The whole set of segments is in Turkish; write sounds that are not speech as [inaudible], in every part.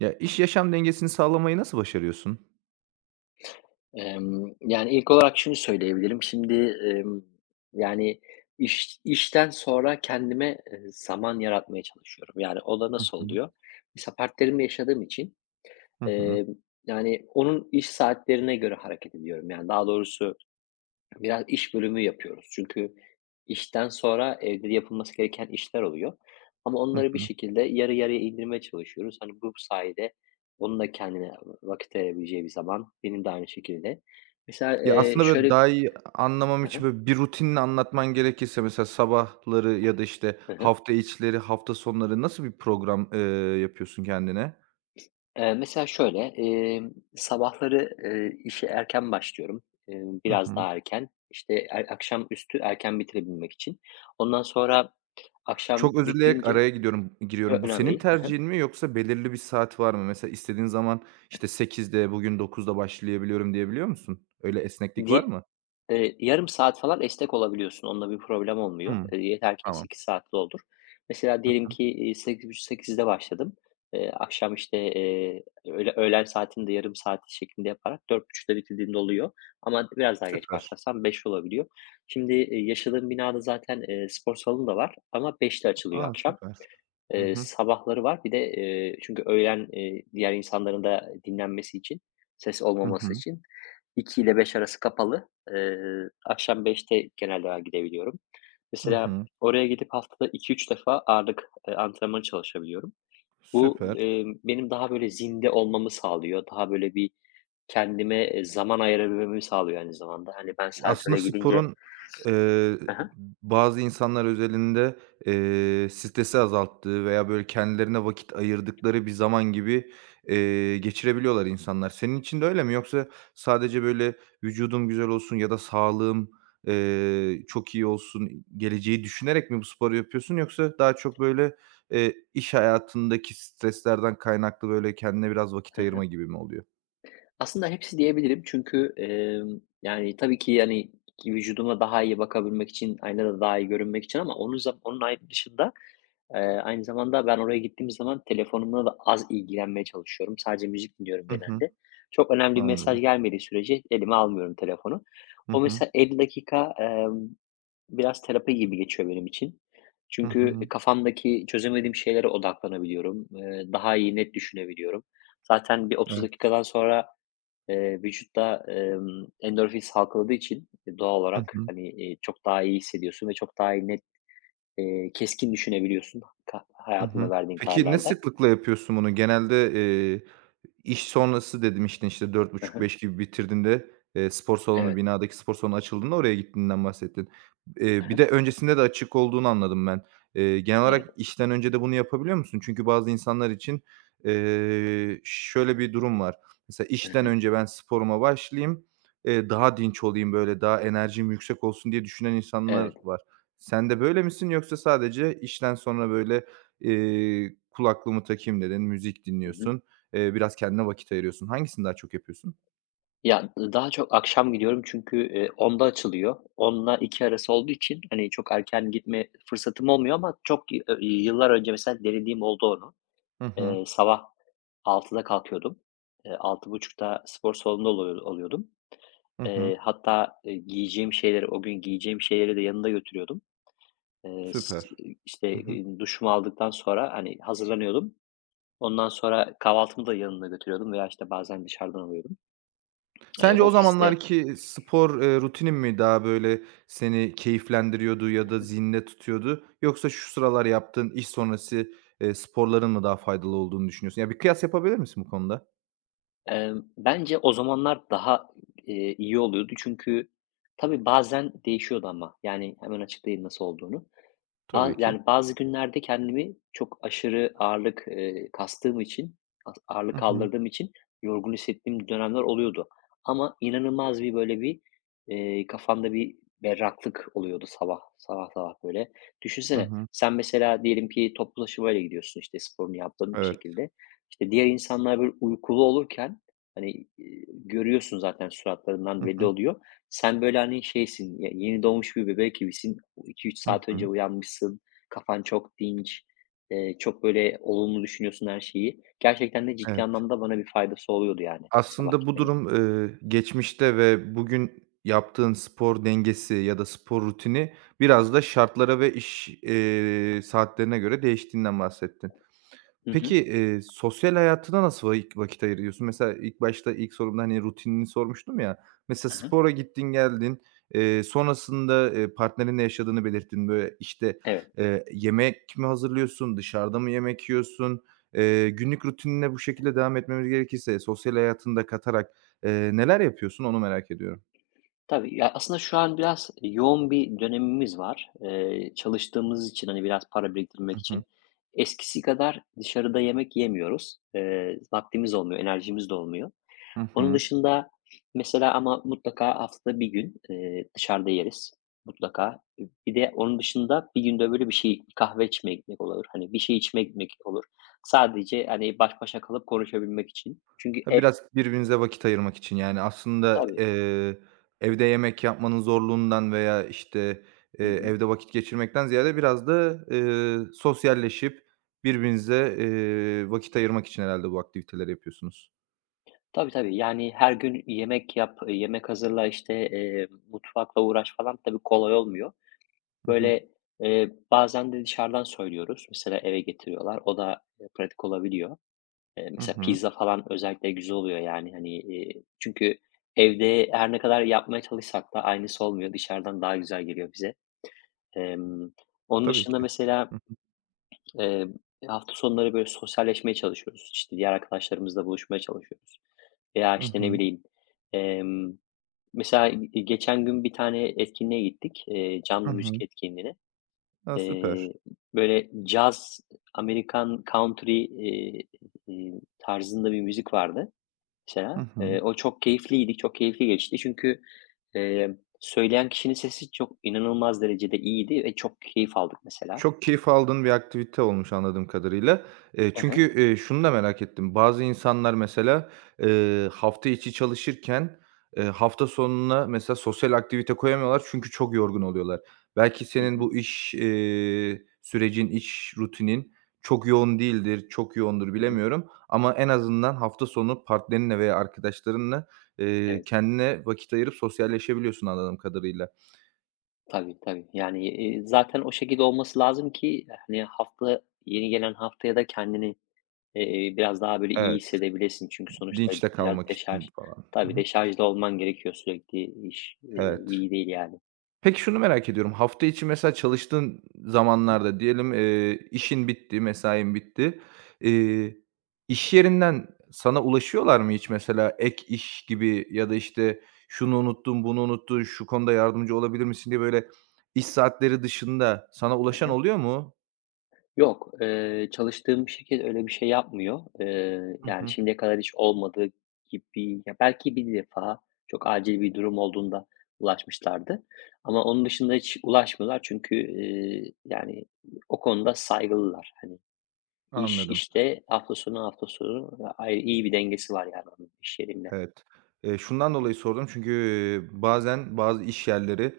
Ya, iş yaşam dengesini sağlamayı nasıl başarıyorsun? Yani, ilk olarak şunu söyleyebilirim. Şimdi, emm, yani, işten sonra kendime, zaman yaratmaya çalışıyorum. Yani, o da Hı nasıl hı. oluyor? Mesela partnerimle yaşadığım için, Hı hı. emm, yani, onun iş saatlerine göre hareket ediyorum. Yani, daha doğrusu biraz iş bölümü yapıyoruz. Çünkü işten sonra evde yapılması gereken işler oluyor. Ama Hı onları bir hı. şekilde yarı yarıya indirmeye çalışıyoruz. Hani bu sayede onun da kendine vakit ayırabileceği bir zaman, benim de aynı şekilde. Mesela, Ya, aslında, böyle, şöyle. daha iyi anlamam Hı için, hı, böyle, bir rutinini anlatman gerekirse mesela sabahları ya da, işte, hı hı. hafta içleri, hafta sonları nasıl bir program, yapıyorsun kendine? Mesela şöyle, sabahları, işe erken başlıyorum. Hı Biraz hı. daha erken. İşte, akşamüstü erken bitirebilmek için. Ondan sonra akşam Çok özür dileyerek bitirince. araya Yo, giriyorum. Bu önemli senin değil. [laughs] tercihin mi yoksa belirli bir saat var mı? Mesela istediğin zaman, işte, sekizde bugün 9'da başlayabiliyorum diyebiliyor musun? Öyle esneklik var Di mı? Yarım saat falan esnek olabiliyorsun. Onunla bir problem olmuyor. Hımm. Yeter ki Tamam. 8 saatli olur. Mesela diyelim Hı. ki, 08.30-08.00'de başladım. Akşam, işte, öğlen saatinde de yarım saati şeklinde yaparak 04.30'da bitirdiğimde oluyor ama biraz daha geç Süper. başlarsam 5 olabiliyor. Şimdi, yaşadığım binada zaten, spor salonu da var ama 05.00'te açılıyor A, akşam. süper. Hı hı. Sabahları var. Bir de, çünkü öğlen, diğer insanların da dinlenmesi için, ses Hı olmaması hı. için 2 ile 5 arası kapalı. Akşam 5'te genelde ben gidebiliyorum. Hı Mesela hı. oraya gidip haftada 2-3 defa ağırlık, antrenmanı çalışabiliyorum. Bu, Süper. Benim daha böyle zinde olmamı sağlıyor. Daha böyle bir kendime, zaman ayırabilmemi sağlıyor aynı zamanda. Hani, ben sadece Aslında oraya gidince. sporun, eee, Hı hı. bazı insanlar özelinde, stresi azalttığı veya böyle kendilerine vakit ayırdıkları bir zaman gibi, geçirebiliyorlar insanlar. Senin için de öyle mi? Yoksa sadece böyle vücudum güzel olsun ya da sağlığım, çok iyi olsun, geleceği düşünerek mi bu sporu yapıyorsun? Yoksa daha çok böyle, iş hayatındaki streslerden kaynaklı böyle kendine biraz vakit ayırma gibi mi oluyor? Aslında hepsi diyebilirim çünkü, yani, tabii ki, yani, ki vücuduma daha iyi bakabilmek için, aynada daha iyi görünmek için ama onun dışında, aynı zamanda ben oraya gittiğim zaman telefonumla da az ilgilenmeye çalışıyorum. Sadece müzik dinliyorum Hı hı. genelde. Çok önemli bir Anladım. mesaj gelmediği sürece elime almıyorum telefonu. Hı O hı. mesela 50 dakika, biraz terapi gibi geçiyor benim için. Hı Çünkü hı. kafamdaki çözemediğim şeylere odaklanabiliyorum. Daha iyi, net düşünebiliyorum. Zaten bir 30 dakikadan sonra, vücutta, endorfin salgıladığı için doğal Hı olarak, hı. hani, çok daha iyi hissediyorsun ve çok daha iyi net, keskin düşünebiliyorsun Hı hayatında hı. verdiğin Peki ne kararlarda. sıklıkla yapıyorsun bunu? Genelde, iş sonrası demiştin, işte, işte dört Hı buçuk hı. beş gibi bitirdiğinde, spor salonu, Evet. binadaki spor salonu açıldığında oraya gittiğinden bahsettin. Hı Bir hı. de öncesinde de açık olduğunu anladım ben. Genel Evet. olarak işten önce de bunu yapabiliyor musun? Çünkü bazı insanlar için, şöyle bir durum var. Mesela Hı işten hı. önce ben sporuma başlayayım, daha dinç olayım, böyle, daha enerjim yüksek olsun diye düşünen Evet. insanlar var. Sen de böyle misin yoksa sadece işten sonra, böyle, kulaklığımı takayım dedin, müzik Hı hı. dinliyorsun, biraz kendine vakit ayırıyorsun. Hangisini daha çok yapıyorsun? Ya, daha çok akşam gidiyorum çünkü, 10'da açılıyor. Onla 2 arası olduğu için, hani, çok erken gitme fırsatım olmuyor ama çok y ö yıllar önce mesela denediğim oldu onu. Hı hı. Sabah 6'da kalkıyordum. 6.30'da spor salonunda oluyordum. Hı hı. Hatta, giyeceğim şeyleri, o gün giyeceğim şeyleri de yanında götürüyordum. S Süper. işte, Hı hı. Duşumu aldıktan sonra, hani, hazırlanıyordum. Ondan sonra kahvaltımı da yanımda götürüyordum veya, işte, bazen dışarıdan alıyordum, Sence o ofiste. zamanlarki spor, rutinin mi daha böyle seni keyiflendiriyordu ya da zinde tutuyordu yoksa şu sıralar yaptığın iş sonrası, sporların mı daha faydalı olduğunu düşünüyorsun? Ya, bir kıyas yapabilir misin bu konuda? Bence o zamanlar daha, iyi oluyordu çünkü tabii bazen değişiyordu ama, yani, hemen açıklayayım nasıl olduğunu. Tabii ki. Yani, bazı günlerde kendimi çok aşırı ağırlık, kastığım için, Hı ağırlık hı. kaldırdığım için yorgun hissettiğim dönemler oluyordu. Ama inanılmaz bir, böyle, bir, kafamda bir berraklık oluyordu sabah, sabah sabah, böyle. Hı Düşünsene, hı. sen mesela diyelim ki toplu taşımayla gidiyorsun, işte, sporunu yaptın bir Evet. şekilde. İşte, diğer insanlar, böyle, uykulu olurken, hani, görüyorsun zaten suratlarından Hı belli hı. oluyor. Sen, böyle, hani, şeysin, yeni doğmuş bir bebek gibisin. iki üç Hı saat önce hı. uyanmışsın. Kafan çok dinç. Çok, böyle, olumlu düşünüyorsun her şeyi. Gerçekten de ciddi Evet. anlamda bana bir faydası oluyordu, yani, sabah Aslında bu gitmenin. durum, geçmişte ve bugün yaptığın spor dengesi ya da spor rutini biraz da şartlara ve iş, saatlerine göre değiştiğinden bahsettin. Hı hı. Peki, sosyal hayatına nasıl vakit ayırıyorsun? Mesela ilk başta ilk sorumda, hani, rutinini sormuştum ya, mesela Hı hı. spora gittin geldin, sonrasında, partnerinle yaşadığını belirttin. Böyle, işte, Evet. Yemek mi hazırlıyorsun, dışarıda mı yemek yiyorsun? Günlük rutinine bu şekilde devam etmemiz gerekirse sosyal hayatını da katarak, neler yapıyorsun onu merak ediyorum. Tabii, ya, aslında şu an biraz yoğun bir dönemimiz var. Çalıştığımız için, hani, biraz para biriktirmek Hı için hı. eskisi kadar dışarıda yemek yemiyoruz. Vaktimiz olmuyor, enerjimiz de olmuyor. Hı Onun hı. dışında mesela ama mutlaka haftada bir gün, dışarıda yeriz mutlaka. Bir de onun dışında bir günde böyle bir şey, kahve içmeye gitmek olur. Hani, bir şey içmeye gitmek olur. Sadece, hani, baş başa kalıp konuşabilmek için. Çünkü Ha, ev. biraz birbirinize vakit ayırmak için, yani, aslında, Tabii. Evde yemek yapmanın zorluğundan veya, işte, Hı hı. evde vakit geçirmekten ziyade biraz da, sosyalleşip birbirinize, vakit ayırmak için herhâlde bu aktiviteleri yapıyorsunuz. Tabii, tabii. Yani her gün yemek yap, yemek hazırla, işte, mutfakla uğraş falan tabii kolay olmuyor. Hı hı. Böyle, bazen de dışarıdan söylüyoruz. Mesela eve getiriyorlar. O da, pratik olabiliyor. Hı Mesela hı. pizza falan özellikle güzel oluyor yani, hani, çünkü evde her ne kadar yapmaya çalışsak da aynısı olmuyor. Dışarıdan daha güzel geliyor bize. Emm, onun Tabii dışında ki. mesela, Hı eee, hafta sonları böyle sosyalleşmeye çalışıyoruz. İşte, diğer arkadaşlarımızla buluşmaya çalışıyoruz veya, hı. Hı işte, ne hı. bileyim, emm, mesela geçen gün bir tane etkinliğe gittik, Hı canlı müzik hı. etkinliğine. A, süper. Eee, böyle caz, Amerikan country, iii, tarzında bir müzik vardı. Hı Mesela, hı. O çok keyifliydi, çok keyifli geçti. Çünkü, söyleyen kişinin sesi çok inanılmaz derecede iyiydi ve çok keyif aldık mesela. Çok keyif aldığın bir aktivite olmuş anladığım kadarıyla. Hı Çünkü, hı. Şunu da merak ettim. Bazı insanlar mesela, hafta içi çalışırken, hafta sonuna mesela sosyal aktivite koyamıyorlar çünkü çok yorgun oluyorlar. Belki Hı senin hı. bu iş, sürecin, iş rutinin çok yoğun değildir, çok yoğundur Hı hı. bilemiyorum ama en azından hafta sonu partnerinle veya arkadaşlarınla, Evet. kendine vakit ayırıp sosyalleşebiliyorsun anladığım kadarıyla. Tabii, tabii. Yani, zaten o şekilde olması lazım ki, hani, hafta yeni gelen haftaya da kendini, biraz daha böyle iyi Evet, hissedebilesin. Çünkü sonuçta dinç de biraz kalmak deşarj. için falan. Hı Tabii, hı. deşarjda olman gerekiyor sürekli. İş Evet. iyi değil yani. Peki şunu merak ediyorum. Hafta içi mesela çalıştığın zamanlarda diyelim, işin bitti, mesain bitti. Eee, iş yerinden sana ulaşıyorlar mı hiç mesela ek iş gibi ya da, işte, "Şunu unuttun, bunu unuttun, şu konuda yardımcı olabilir misin?" diye böyle iş saatleri dışında sana Hı ulaşan hı. oluyor mu? Yok, çalıştığım şirket öyle bir şey yapmıyor. Hı Yani hı. şimdiye kadar hiç olmadı gibi. Ya, belki bir defa çok acil bir durum olduğunda ulaşmışlardı ama onun dışında hiç ulaşmıyorlar çünkü, yani o konuda saygılılar. Hani Anladım. işte, hafta sonu ayrı iyi bir dengesi var yani onun iş yerimle. Evet. Şundan dolayı sordum çünkü, bazen bazı iş yerleri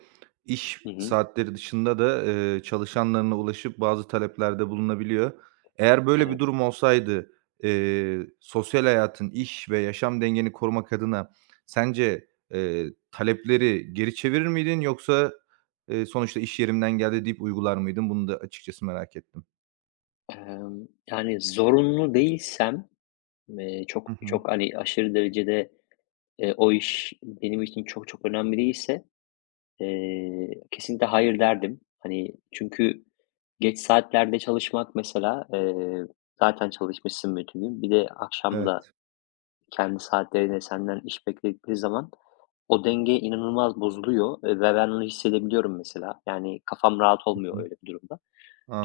iş Hı hı. saatleri dışında da, çalışanlarına ulaşıp bazı taleplerde bulunabiliyor. Eğer böyle bir Evet. durum olsaydı, sosyal hayatın, iş ve yaşam dengeni korumak adına sence, talepleri geri çevirir miydin yoksa, sonuçta iş yerimden geldi deyip uygular mıydın? Bunu da açıkçası merak ettim. Yani zorunlu değilsem, çok Hı hı. çok, hani, aşırı derecede, o iş benim için çok çok önemli değilse, kesinlikle hayır derdim. Hani, çünkü geç saatlerde çalışmak mesela, zaten çalışmışsın bütün gün. Bir de akşam da Evet. kendi saatlerine senden iş bekledikleri zaman o denge inanılmaz bozuluyor, ve ben onu hissedebiliyorum mesela. Yani kafam rahat Hı olmuyor hı. öyle bir durumda.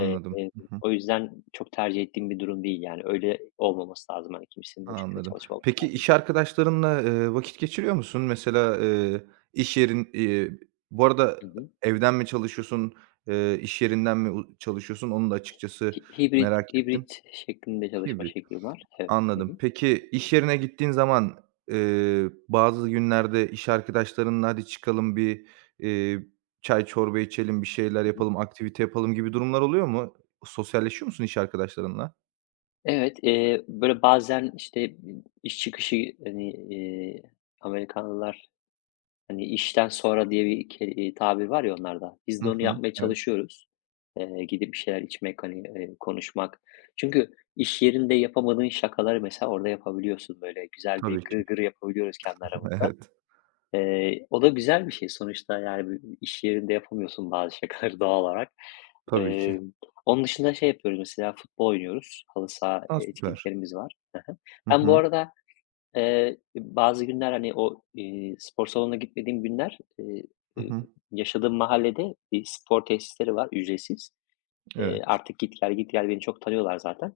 Eee, e, Hı hı. o yüzden çok tercih ettiğim bir durum değil yani. Öyle olmaması lazım. Hani, kimsenin o şekilde Anladım. çalışmaması Peki lazım. iş arkadaşlarınla, vakit geçiriyor musun? Mesela, iş yerin, eee. Bu arada Hı hı. evden mi çalışıyorsun, iş yerinden mi çalışıyorsun? Onu da Hi açıkçası hibrit merak ettim. hibrit şeklinde çalışma Hibrit. şekli var. Evet. Hı Anladım. hı. Peki iş yerine gittiğin zaman, bazı günlerde iş arkadaşlarınla "Hadi çıkalım bir, eee, çay çorba içelim, bir şeyler Hı hı. yapalım, aktivite yapalım." gibi durumlar oluyor mu? Sosyalleşiyor musun iş arkadaşlarınla? Evet, böyle, bazen, işte, iş çıkışı, hani, Amerikanlılar, hani, işten sonra diye bir ke tabir var ya onlarda. Biz Hı de onu hı. yapmaya Evet, çalışıyoruz. Gidip bir şeyler içmek, hani, konuşmak. Çünkü iş yerinde yapamadığın şakaları mesela orada yapabiliyorsun. Böyle güzel bir tabii ki. gırgır yapabiliyoruz kendi [laughs] aramızda. Evet, O da güzel bir şey sonuçta, yani, iş yerinde yapamıyorsun bazı şakaları [laughs] doğal olarak. tabii ki. Emm, onun dışında şey yapıyoruz mesela, futbol oynuyoruz. Halı saha A, süper. etkinliklerimiz var. Hı Ben bu hı. arada, bazı günler, hani, spor salonuna gitmediğim günler, Hı eee, hı. yaşadığım mahallede bir spor tesisleri var ücretsiz. Evet. Artık git gel, git gel beni çok tanıyorlar zaten.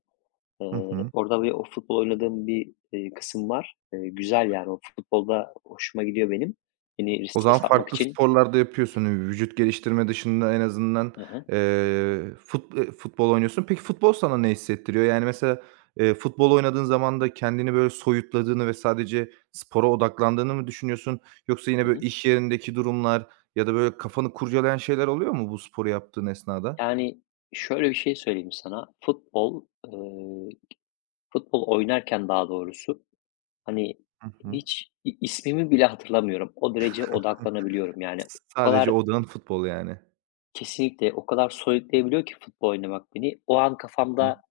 Hı hı. Orada o futbol oynadığım bir, kısım var. Güzel yani o futbolda hoşuma gidiyor benim. Beni O zaman stres atmak farklı için. sporlar da yapıyorsun. Vücut geliştirme dışında en azından, Hı hı. Futbol oynuyorsun. Peki futbol sana ne hissettiriyor? Yani, mesela, futbol oynadığın zaman da kendini böyle soyutladığını ve sadece spora odaklandığını mı düşünüyorsun? Yoksa yine Hı böyle hı. iş yerindeki durumlar ya da böyle kafanı kurcalayan şeyler oluyor mu bu sporu yaptığın esnada? Yani şöyle bir şey söyleyeyim sana. Futbol oynarken daha doğrusu, hani, Hı hı. hiç ismimi bile hatırlamıyorum. O derece odaklanabiliyorum. Yani o Sadece kadar, odağın futbol yani. kesinlikle o kadar soyutlayabiliyor ki futbol oynamak beni. O an kafamda,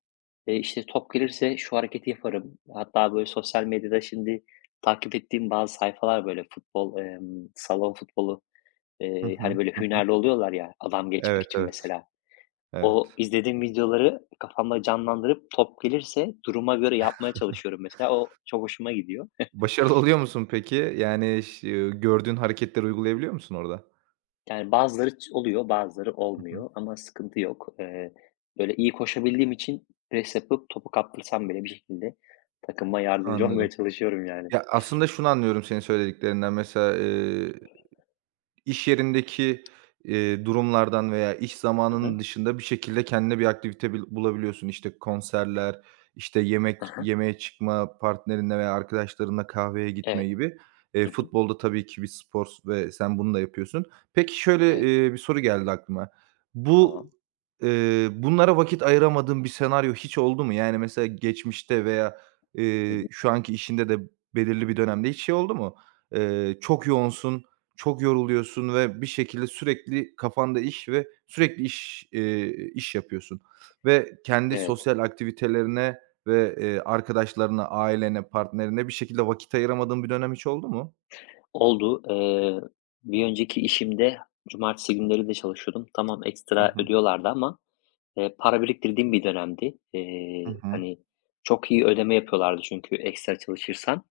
İşte, top gelirse şu hareketi yaparım. Hatta, böyle, sosyal medyada şimdi takip ettiğim bazı sayfalar, böyle, futbol, salon futbolu, Hı hani, hı. böyle, Hı hı. hünerli oluyorlar ya adam geçmek Evet, için evet, mesela. O evet. izlediğim videoları kafamda canlandırıp top gelirse duruma göre yapmaya çalışıyorum mesela. O çok hoşuma gidiyor. Başarılı oluyor musun peki? Yani gördüğün hareketleri uygulayabiliyor musun orada? Yani, bazıları oluyor, bazıları Hı hı. olmuyor ama sıkıntı yok. Böyle, iyi koşabildiğim için pres yapıp topu kaptırsam bile bir şekilde takımıma yardımcı [laughs] olmaya Anladım. çalışıyorum yani. Ya, aslında şunu anlıyorum senin söylediklerinden. Mesela, İş yerindeki, durumlardan veya iş Hı zamanının hı. dışında bir şekilde kendine bir aktivite bulabiliyorsun. İşte, konserler, işte, yemek yemeye çıkma, partnerinle veya arkadaşlarınla kahveye Evet. gitme gibi. Hı hı. Futbolda tabii ki bir spor ve sen bunu da yapıyorsun. Peki, şöyle, Evet, bir soru geldi aklıma. Bu, tamam. Bunlara vakit ayıramadığın bir senaryo hiç oldu mu? Yani, mesela geçmişte veya, Hı hı. Şu anki işinde de belirli bir dönemde hiç şey oldu mu? Çok yoğunsun, çok yoruluyorsun ve bir şekilde sürekli kafanda iş ve sürekli iş, iş yapıyorsun ve kendi Evet, sosyal aktivitelerine ve, arkadaşlarına, ailene, partnerine bir şekilde vakit ayıramadığın bir dönem hiç oldu mu? oldu. Bir önceki işimde cumartesi günleri de çalışıyordum. Tamam, Hı ekstra hı. ödüyorlardı ama, para biriktirdiğim bir dönemdi. Hı hı. Hani, çok iyi ödeme yapıyorlardı çünkü ekstra çalışırsan.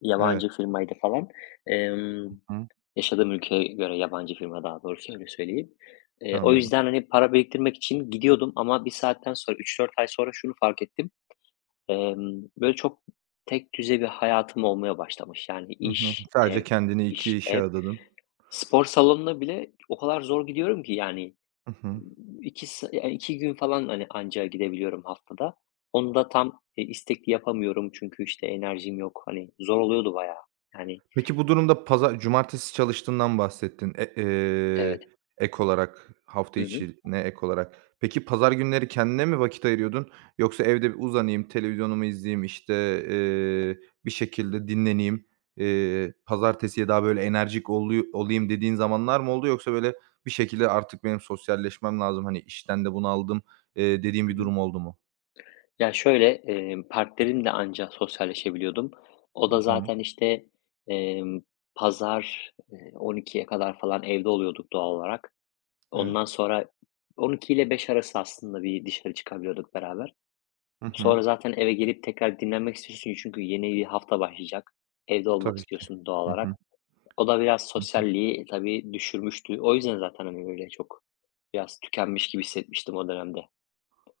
Yabancı Evet. firmaydı falan. Emm, Hı yaşadığım ülkeye göre yabancı firma daha doğrusu öyle söyleyeyim. O anladım. yüzden, hani, para biriktirmek için gidiyordum ama bir saatten sonra üç dört ay sonra şunu fark ettim. Böyle çok tekdüze bir hayatım olmaya başlamış. Yani Hı hı. iş, Sadece ev, kendini iş, 2 işe ev. adadın. Spor salonuna bile o kadar zor gidiyorum ki yani, Hı hı. 2 ya gün falan, hani, anca gidebiliyorum haftada. Onu da tam, istekli yapamıyorum çünkü, işte, enerjim yok. Hani, zor oluyordu bayağı. Yani. Peki bu durumda pazar cumartesi çalıştığından bahsettin. Evet. Ek olarak, hafta Hı hı. içine ek olarak. Peki pazar günleri kendine mi vakit ayırıyordun yoksa evde bir uzanayım, televizyonumu izleyeyim, işte, bir şekilde dinleneyim, pazartesiye daha böyle enerjik olayım dediğin zamanlar mı oldu yoksa böyle bir şekilde artık benim sosyalleşmem lazım, hani, işten de bunaldım, dediğim Hı bir hı. durum oldu mu? Ya, şöyle, partnerimle anca sosyalleşebiliyordum. O Hı da hı. zaten, işte, emm, pazar, 12'ye kadar falan evde oluyorduk doğal olarak. Ondan Evet. sonra 12 ile 5 arası aslında bir dışarı çıkabiliyorduk beraber. Hı hı. Sonra zaten eve gelip tekrar dinlenmek istiyorsun çünkü yeni bir hafta başlayacak. Evde olmak Tabii ki. istiyorsun doğal Hı. olarak. O da biraz Hı. sosyalliği tabii düşürmüştü. O yüzden zaten hani böyle çok biraz tükenmiş gibi hissetmiştim o dönemde.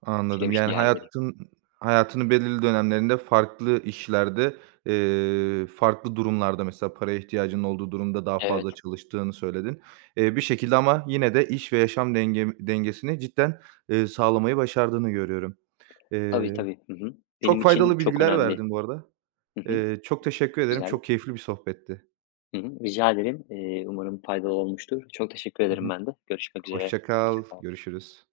Anladım. Etkilemişti Yani yani beni. hayatın hayatının belirli dönemlerinde farklı işlerde, farklı durumlarda mesela paraya ihtiyacının olduğu durumda daha Evet. fazla çalıştığını söyledin. Bir şekilde ama yine de iş ve yaşam dengesini cidden, sağlamayı başardığını görüyorum. Tabii, Eee, tabii. Hı hı. Benim Çok için faydalı çok bilgiler önemli. verdin bu arada. Hı hı. Çok teşekkür ederim. Güzel. Çok keyifli bir sohbetti. Hı hı. Rica ederim. Umarım faydalı olmuştur. Çok teşekkür Hı ederim hı. ben de. Görüşmek üzere. Hoşça Hoşça kal. kal. Görüşürüz.